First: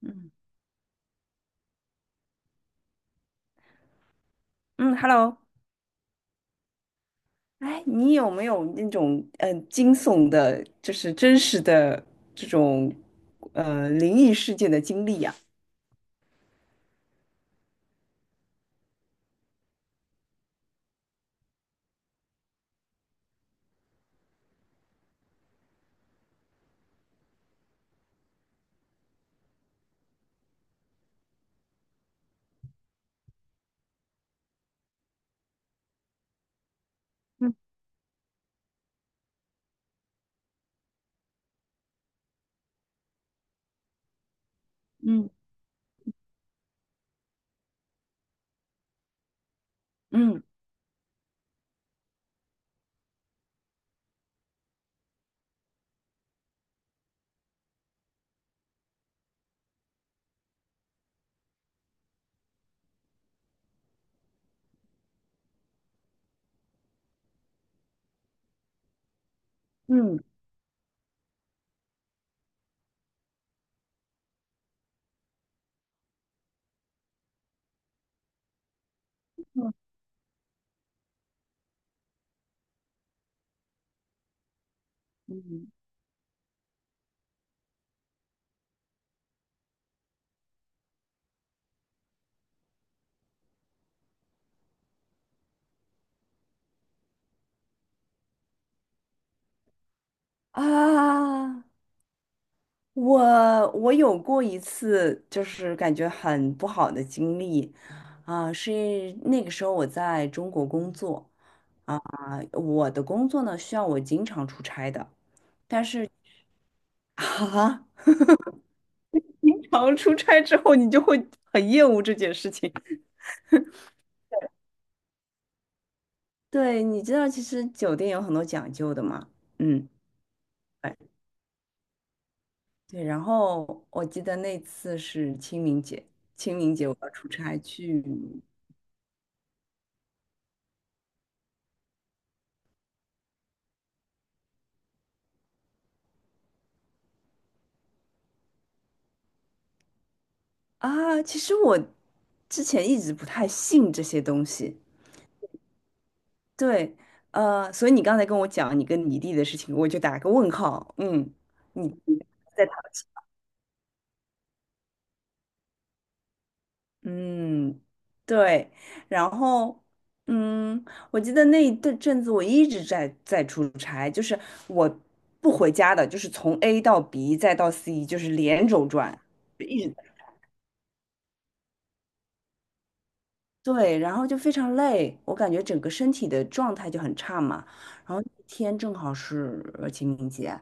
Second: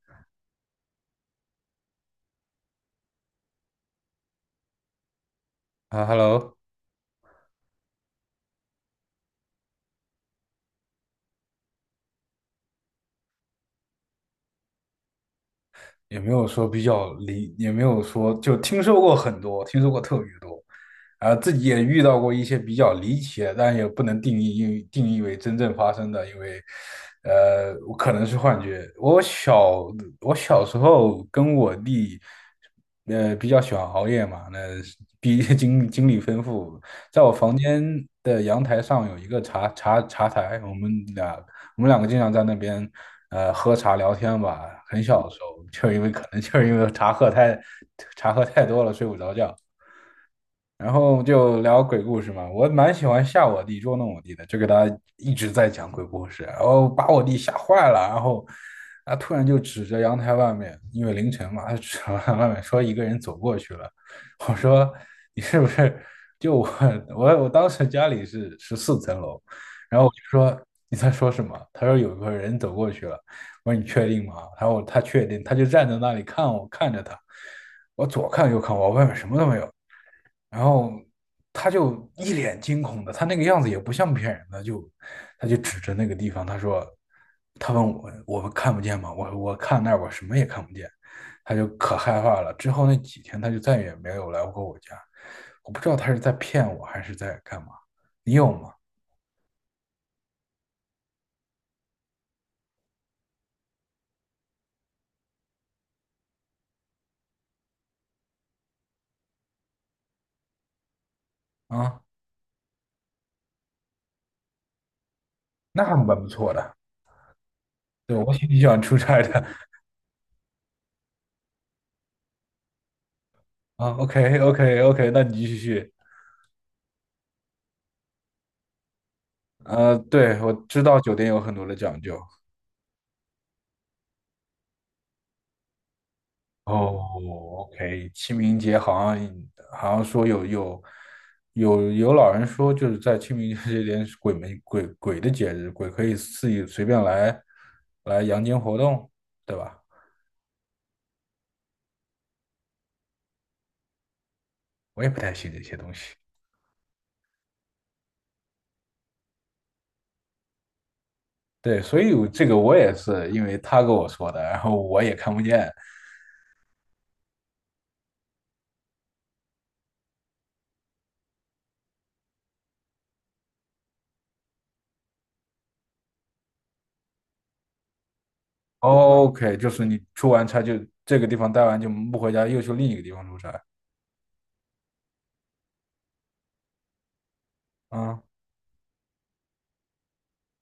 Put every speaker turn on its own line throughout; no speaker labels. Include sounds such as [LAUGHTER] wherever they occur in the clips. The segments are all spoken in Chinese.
嗯嗯，Hello，
啊，Hello。
哎，你有没有那种惊悚的，就是真实的这种灵异事件的经历呀？
也没有说就听说过很多，听说过特别多。啊，自己也遇到过一些比较离奇的，但也不能定义因为定义为真正发生的，因为，我可能是幻觉。我小时候跟我弟，比较喜欢熬夜嘛，那毕竟经历丰富，在我房
嗯
间的阳台上有一个茶台，我们两个经常在那边喝茶聊天吧。很小的
嗯
时候，就是因为可能就是因为茶喝太多了，睡不着觉。
嗯
然后就聊鬼故事嘛，我蛮喜欢吓我弟、捉弄我弟的，就给他一直在讲鬼故事，然后把我弟吓坏了，然后他突然就指着阳台外面，因为凌晨嘛，他指着阳台外面说一个人走过去了。我说你是不是就我当时家里是14层楼，然后我就
嗯
说你在说什么？他说有个人走过去了。我说你确定吗？他说他确定，他就站在那里看我看着他，我左看右看我，外面什么都没有。
嗯
然后他就一脸惊恐的，他那个样子也不像骗人的，就他就
嗯。
指着那个地方，他说，他问我，我们看不见吗？我看那儿，我什么也看不见，他就可害怕了。之后那几天，他就再也没有来过我家。我不知道他是在骗我还是在干嘛。你有吗？
啊，我有过一次，就是感觉很不好的经历。啊，是那个时候我在中国工作。啊，
啊，
我的工作呢需要我经常出差的。
那还蛮不错的。
[LAUGHS] 啊，
对，我挺喜欢出差的。
经常出差之后，你就会很厌恶这件事情。[LAUGHS]
啊，OK OK OK，那你继续。
对，你知道，其实酒店有很多讲究的嘛。嗯，
对，我知
对
道酒店有很多的讲究。
对。然后我记得那次是清明节，清明节我要出差
哦
去。
，OK，清明节好像说有老人说，就是在清明节这天是鬼门的节日，鬼可以自己随便来阳间活动，对吧？
啊，其实我之前一直不太信这些东西。
我也不太信这些东西。
对，所以你刚才跟我讲你跟你弟的事情，我就打个问号。嗯，
对，
你
所以
你
我这个
在淘
我也是因为他跟我说的，然后我也看不见。
嗯，对，然后，嗯，我记得那一阵阵子我一直在出差，就是我不回家的，就是从 A 到 B 再到 C，就是连轴转，
OK，就
一
是
直
你
在
出完差就这个地方待完就不回家，又去另一个地方出差。
对，然后就非常累，我感觉整个身体的状态就很差嘛。然后
啊，
那天正好是清明节，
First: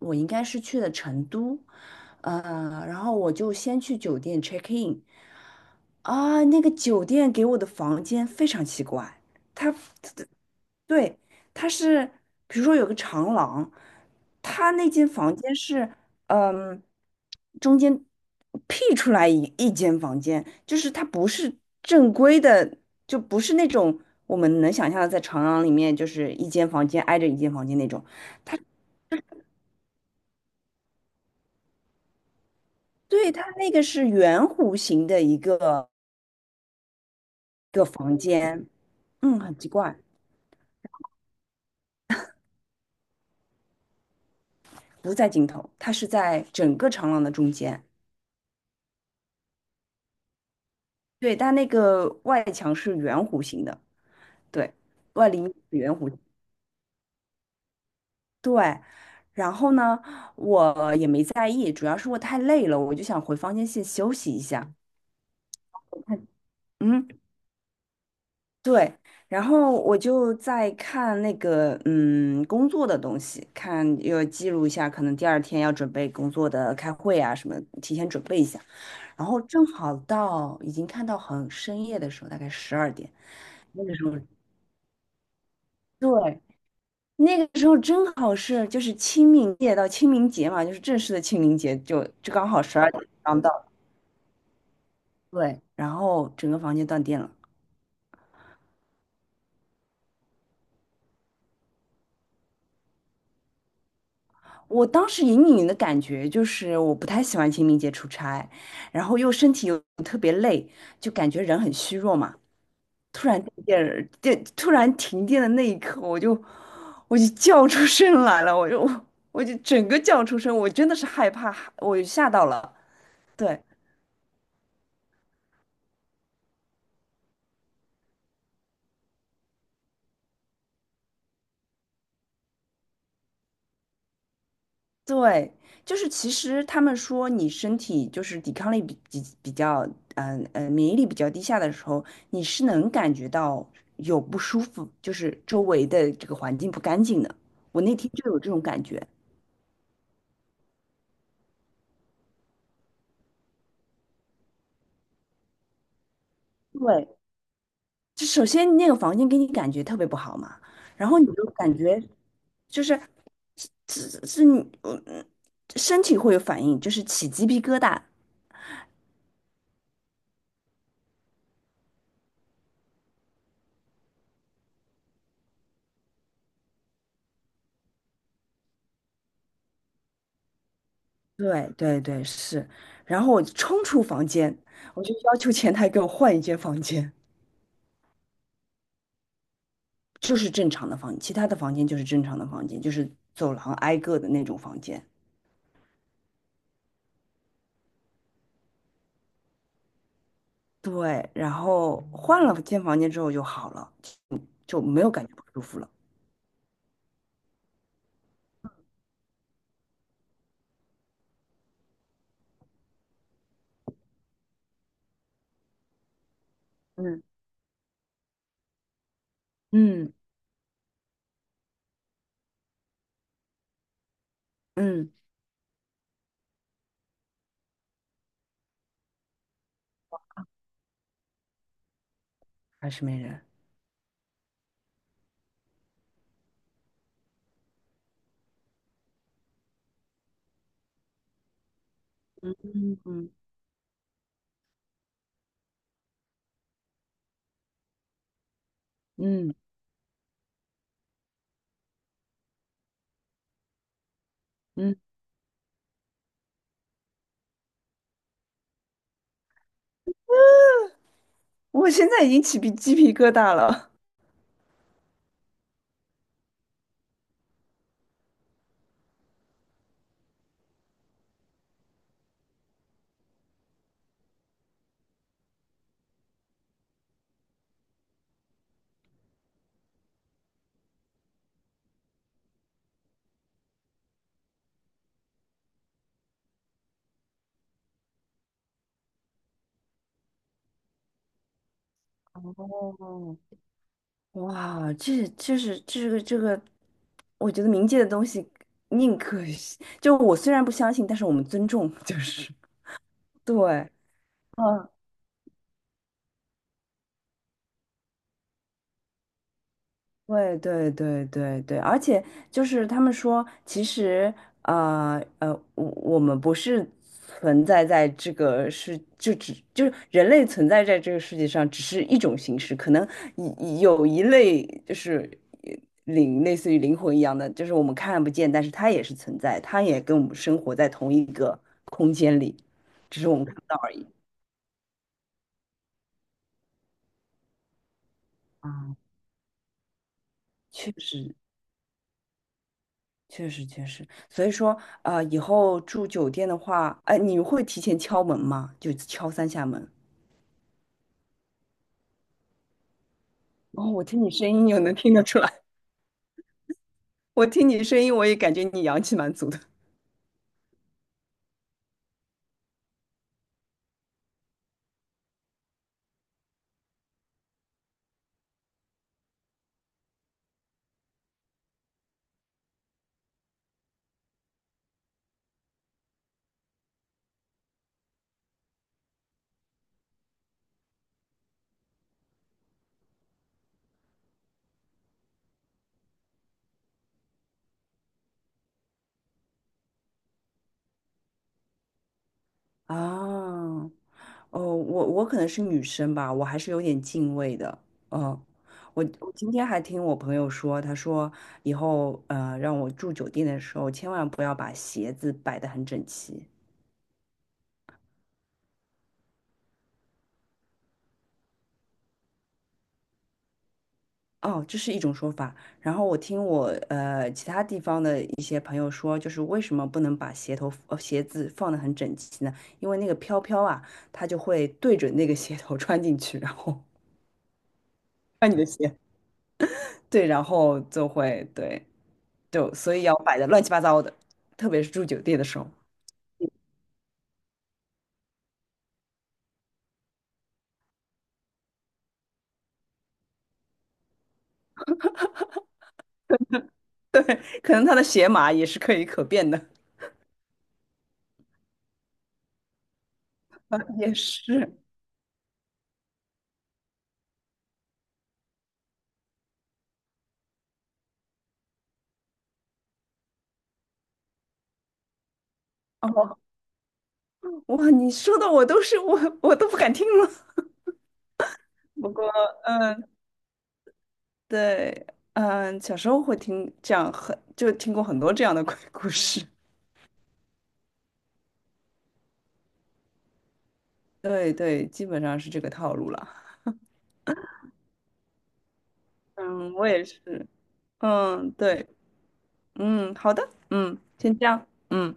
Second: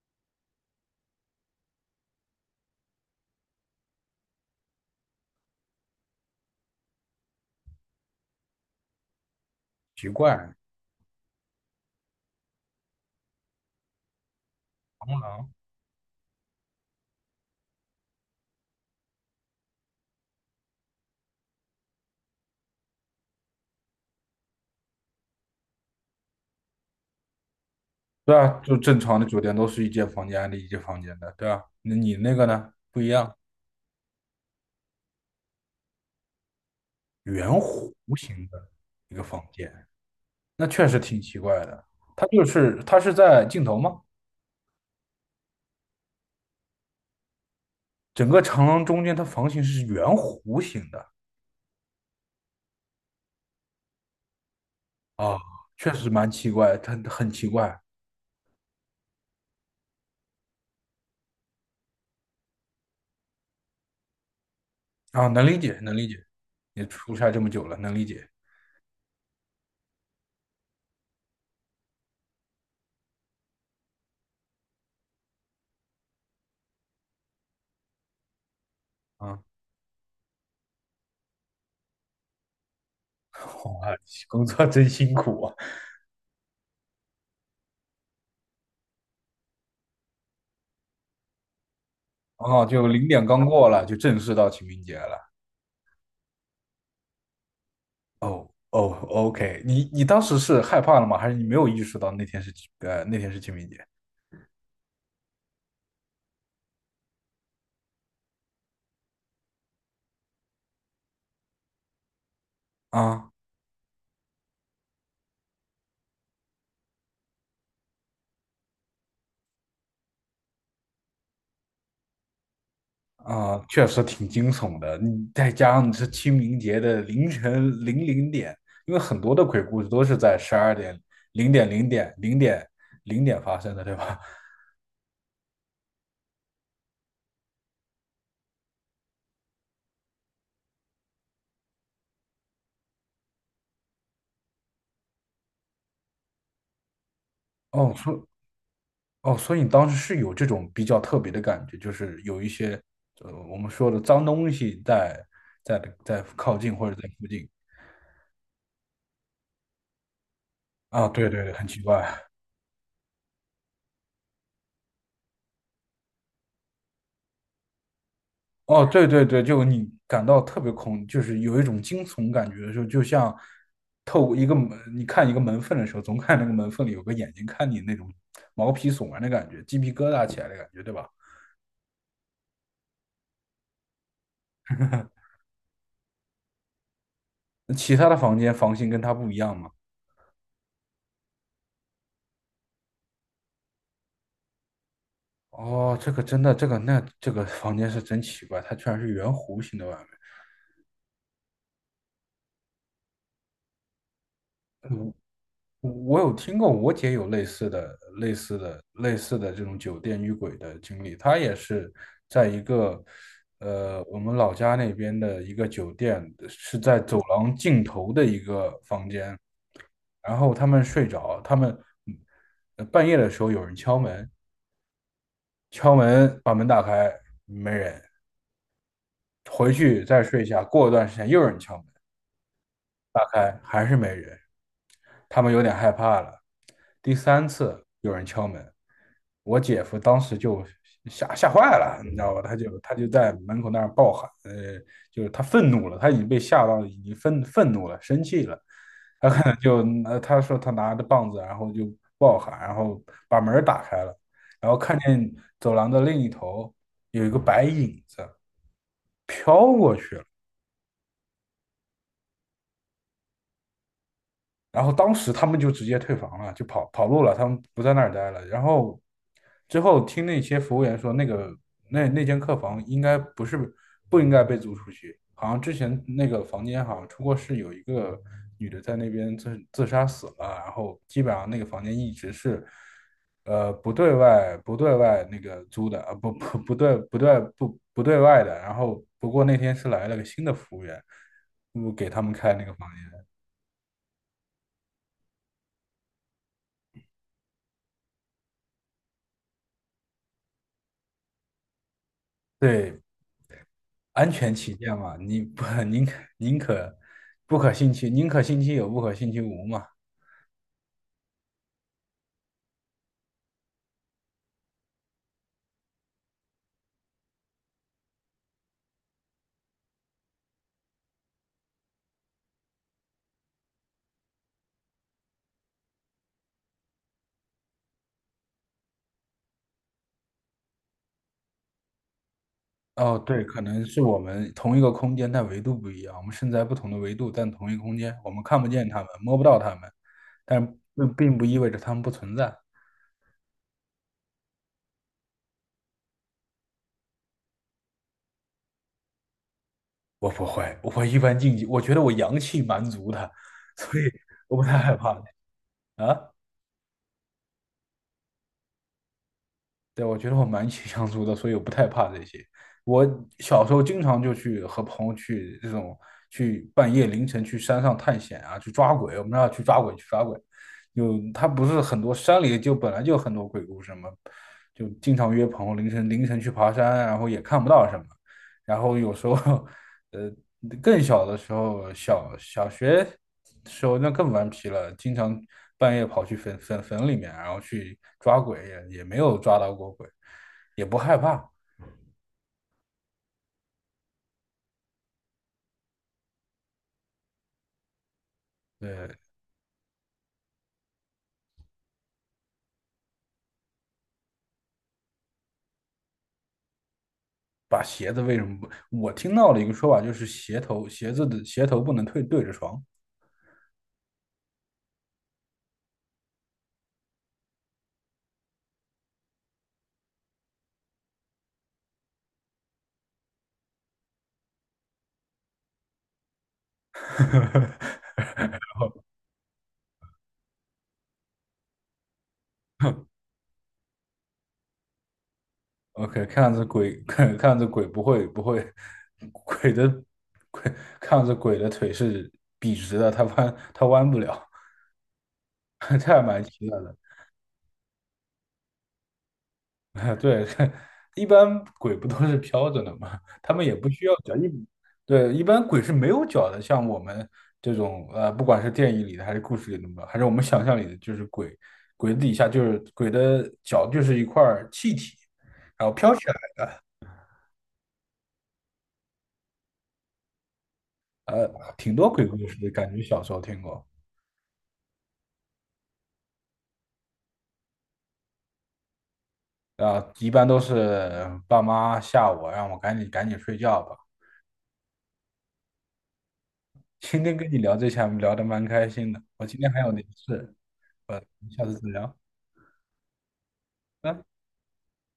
我应该是去的成都，然后我就先去酒店 check in。啊，那个酒店给我的房间非常奇怪。它，
奇
它
怪，
对，它是，比如说有个长廊，它那间
螳
房
螂。
间是，嗯，中间辟出来一间房间，就是它不是正规的，就不是那种我们能想象的在长廊里面就是一间房间挨着一间房间那种。
对啊，就正常的酒店都是一间房间的一间房间的，对啊。那你那个呢？不一
对，
样，
它那个是圆弧形的一个
圆
一个
弧
房
形
间，
的一个
嗯，
房
很奇
间。
怪。
那确实挺奇怪的。它是在尽头吗？
不在尽头，它是在整个长廊的中间。
整个长廊中间，它房型是圆弧形的。
对，但那个外墙是圆弧形的，对，外
啊，
立面是
确
圆
实
弧。
蛮奇怪，它很奇怪。
对，然后呢，我也没在意，主要是我太累了，我就想回房间先休息一下。
啊，能理解，能理解。你
嗯，
出差这么久了，能理解。
对，然后我就在看那个工作的东西，看要记录一下，可能第二天要准备工作的开会啊什么，提前准备一下。然后
啊。
正好到已经看到很深夜的时候，大概十二点，
[LAUGHS]
那个
哇，
时候，
工作真辛苦啊！
对，那个时候正好是就是清明节到清明节嘛，就是正式的清明节就，就刚好
啊，
十
就
二点
零点
刚
刚
到，
过了，就正式到清明节了。
对，然后整个房间断电了。
哦哦，OK，你当时是害怕了吗？还是你没有意识到那天是那天是清明节。
我当时隐隐的感觉就是我不太喜欢清明节出差，然后又身体又特别累，就感觉人很虚弱嘛。
啊
突然停电的那一刻，我就叫出声来了，我就整个叫出声，我真的是害怕，我吓到了。对
啊，确实挺惊悚的。你再加上是清明节的凌晨零点，因为很多的鬼故事都是在12点零点零点零点零点发生的，对吧？
对，就是其实他们说你身体就是抵抗力比较，免疫力比较低下的时候，你是能感觉到有不舒服，就是周围的这个环境不干净的。我
哦，
那天
所以
就有这种感觉。
哦，所以你当时是有这种比较特别的感觉，就是有一些我们说的脏东西在在靠近或者在
对，
附近。
就首先那个房间给你感觉特别不好嘛，
啊，
然后你
对对
就
对，很
感
奇
觉。
怪。
就是是你身体会有反应，就是起鸡皮疙瘩。
哦，对对对，就你感到特别恐，就是有一种惊悚感觉的时候，就像透过一个门，你看一个门缝的时候，总看那个门缝里有个眼睛看你那种毛皮悚然的感觉，鸡皮疙瘩起来的感觉，对吧？
对对对，是。然后我冲出房间，我就要求前台给我换一间房间，
那其他的房间房型跟它不一样吗？
就是正常的房间其他的房间就是正常的房间，就是走廊挨个的那种房间。
哦，这个真的，这个那这个房间是真奇怪，它居然是圆弧形的外面。
对，然后换了间房间之后就好了，就没有
嗯
感觉不舒服了。
我有听过，我姐有类似的、类似的、类似的这种酒店遇鬼的经历。她也是在一个，我们老家那边的一个酒店，是在走
嗯
廊尽头的一个房间。
嗯
然后他们睡着，他们嗯半夜的时候有人敲门，
嗯，
敲门把门打开，没人。回去再睡一下，过一段时间又有人敲门，
还是没
打
人。
开还是没人。他们有点害怕了。第三次有人敲门，我姐夫当时就吓坏了，你知道吧？
嗯
他就
嗯
在门口那儿暴喊，就是他愤怒了，他已经被吓到了，已经愤怒了，生气了。他可
嗯
能就他说他拿着棒子，然后就暴喊，然后把门打开了，然后
嗯，
看见走廊的另一头有一个白影子飘过去了。
我现在已经起鸡皮疙瘩了。
然后当时他们就直接退房了，就跑路了，他们不在那儿待了。然后之后听那些服务员说，那个那间客房应该不是不应该被租出去，好像之前那个房间好像出过事，有一个女的在那边自杀死了，然后基本上那个房间一直是。呃，不对外那个租的啊，不对外的。然后不过那天是来了个新的服务员，我给他们
[LAUGHS]
开那个房间。
哦，哇，这是这个，我觉得冥界的东西宁可信，就我虽然不相信，但是我们尊重。[LAUGHS] 就是
对，
对，
安全起
嗯，
见嘛，你不 [LAUGHS] 宁可不可信其宁可信其有，不可信其无嘛。
对对对对对，而且就是他们说，其实呃呃，我我们不是存在在这个世，就是人类存在在这个世界上，只是一种形式，可能有一类就是呃灵，类似于灵魂一样的，就是我们看不见，但是它也是存在，它也跟我们生活在同一个空间里，
哦，
只是我
对，
们看
可
不到
能
而
是
已。
我们同一个空间，但维度不一样。我们身在不同的维度，但同一个空间，我们看不见
啊，
他们，摸不到他们，但
确
并
实，
并不意味着他们不存在。
确实确实，所以说啊以后住酒店的话，哎，你会提前敲门吗？就敲3下门。
我不会，我一般禁忌，我觉得我阳气蛮足的，[LAUGHS]
哦，
所以
我听你声
我不
音
太
就
害
能
怕
听得出来，
啊。
我听你声音我也感觉你阳气蛮足的。
对，我觉得我蛮喜相处的，所以我不太怕这些。我小时候经常就去和朋友去这种去半夜凌晨去山上探险啊，去抓鬼。我们那去抓鬼，去抓鬼。就他不是很多山里就本来就很多鬼故事嘛，就经常约朋友凌晨去爬山，然后也看不到什么。然后有时候 [LAUGHS] 呃，更小的时候，小学时候那更顽皮了，经常半夜跑去坟里面，然后去抓鬼，也没有抓到过鬼，也不害怕。
啊，哦，我可能是女生吧，我还是有点敬畏的。嗯，我
对，
我今天还听我朋友说，他说以后让我住酒店的时候，千万不要把鞋子摆得很整齐。
把鞋子为什么不？我听到了一个说法，就是鞋子的鞋头不能对着床。
哦，这是一种说法。然后我听我其他地方的一些朋友说，就是为什么不能把鞋子放得很整齐呢？因为那个飘飘啊，它就会对准那个鞋头穿进去，然后穿你的鞋，
[LAUGHS]
对，然后就会对，就所以要摆的乱七八糟的，特别是住酒店的时候，
OK，看样子鬼 [LAUGHS] 看样子鬼不会不会，鬼的鬼看样子鬼的腿是笔直的，它弯不了。[LAUGHS] 这还蛮奇怪的。
可能他的鞋码也是可变的。
[LAUGHS] 对，[LAUGHS] 一般鬼不都是飘着的吗？他们也不
[LAUGHS]
需
也
要脚。
是
对，一般鬼是没有脚的，像我们这种，不管是电影里的还是故事里的，还是我们想象里的，就是鬼，鬼底下就是鬼的脚就是一块儿气体，然后飘起来。
哦，哇，你说的我都不敢听了。
呃，挺多
不
鬼
过，
故事的，感觉
嗯。
小时候听过。
对，嗯，小时候会听这样很，就听过很多这样的 [LAUGHS] 鬼故事。
啊，一般都是爸妈吓我，让我赶紧睡觉吧。
对对，基本上是这个套路了。
[LAUGHS] 今天跟你聊这些，聊得蛮开心的。我今天
嗯，
还
我
有
也
点
是。
事，呃，
嗯，
下次
对，
再聊。
嗯，好的，嗯，
拜拜
先这样，嗯。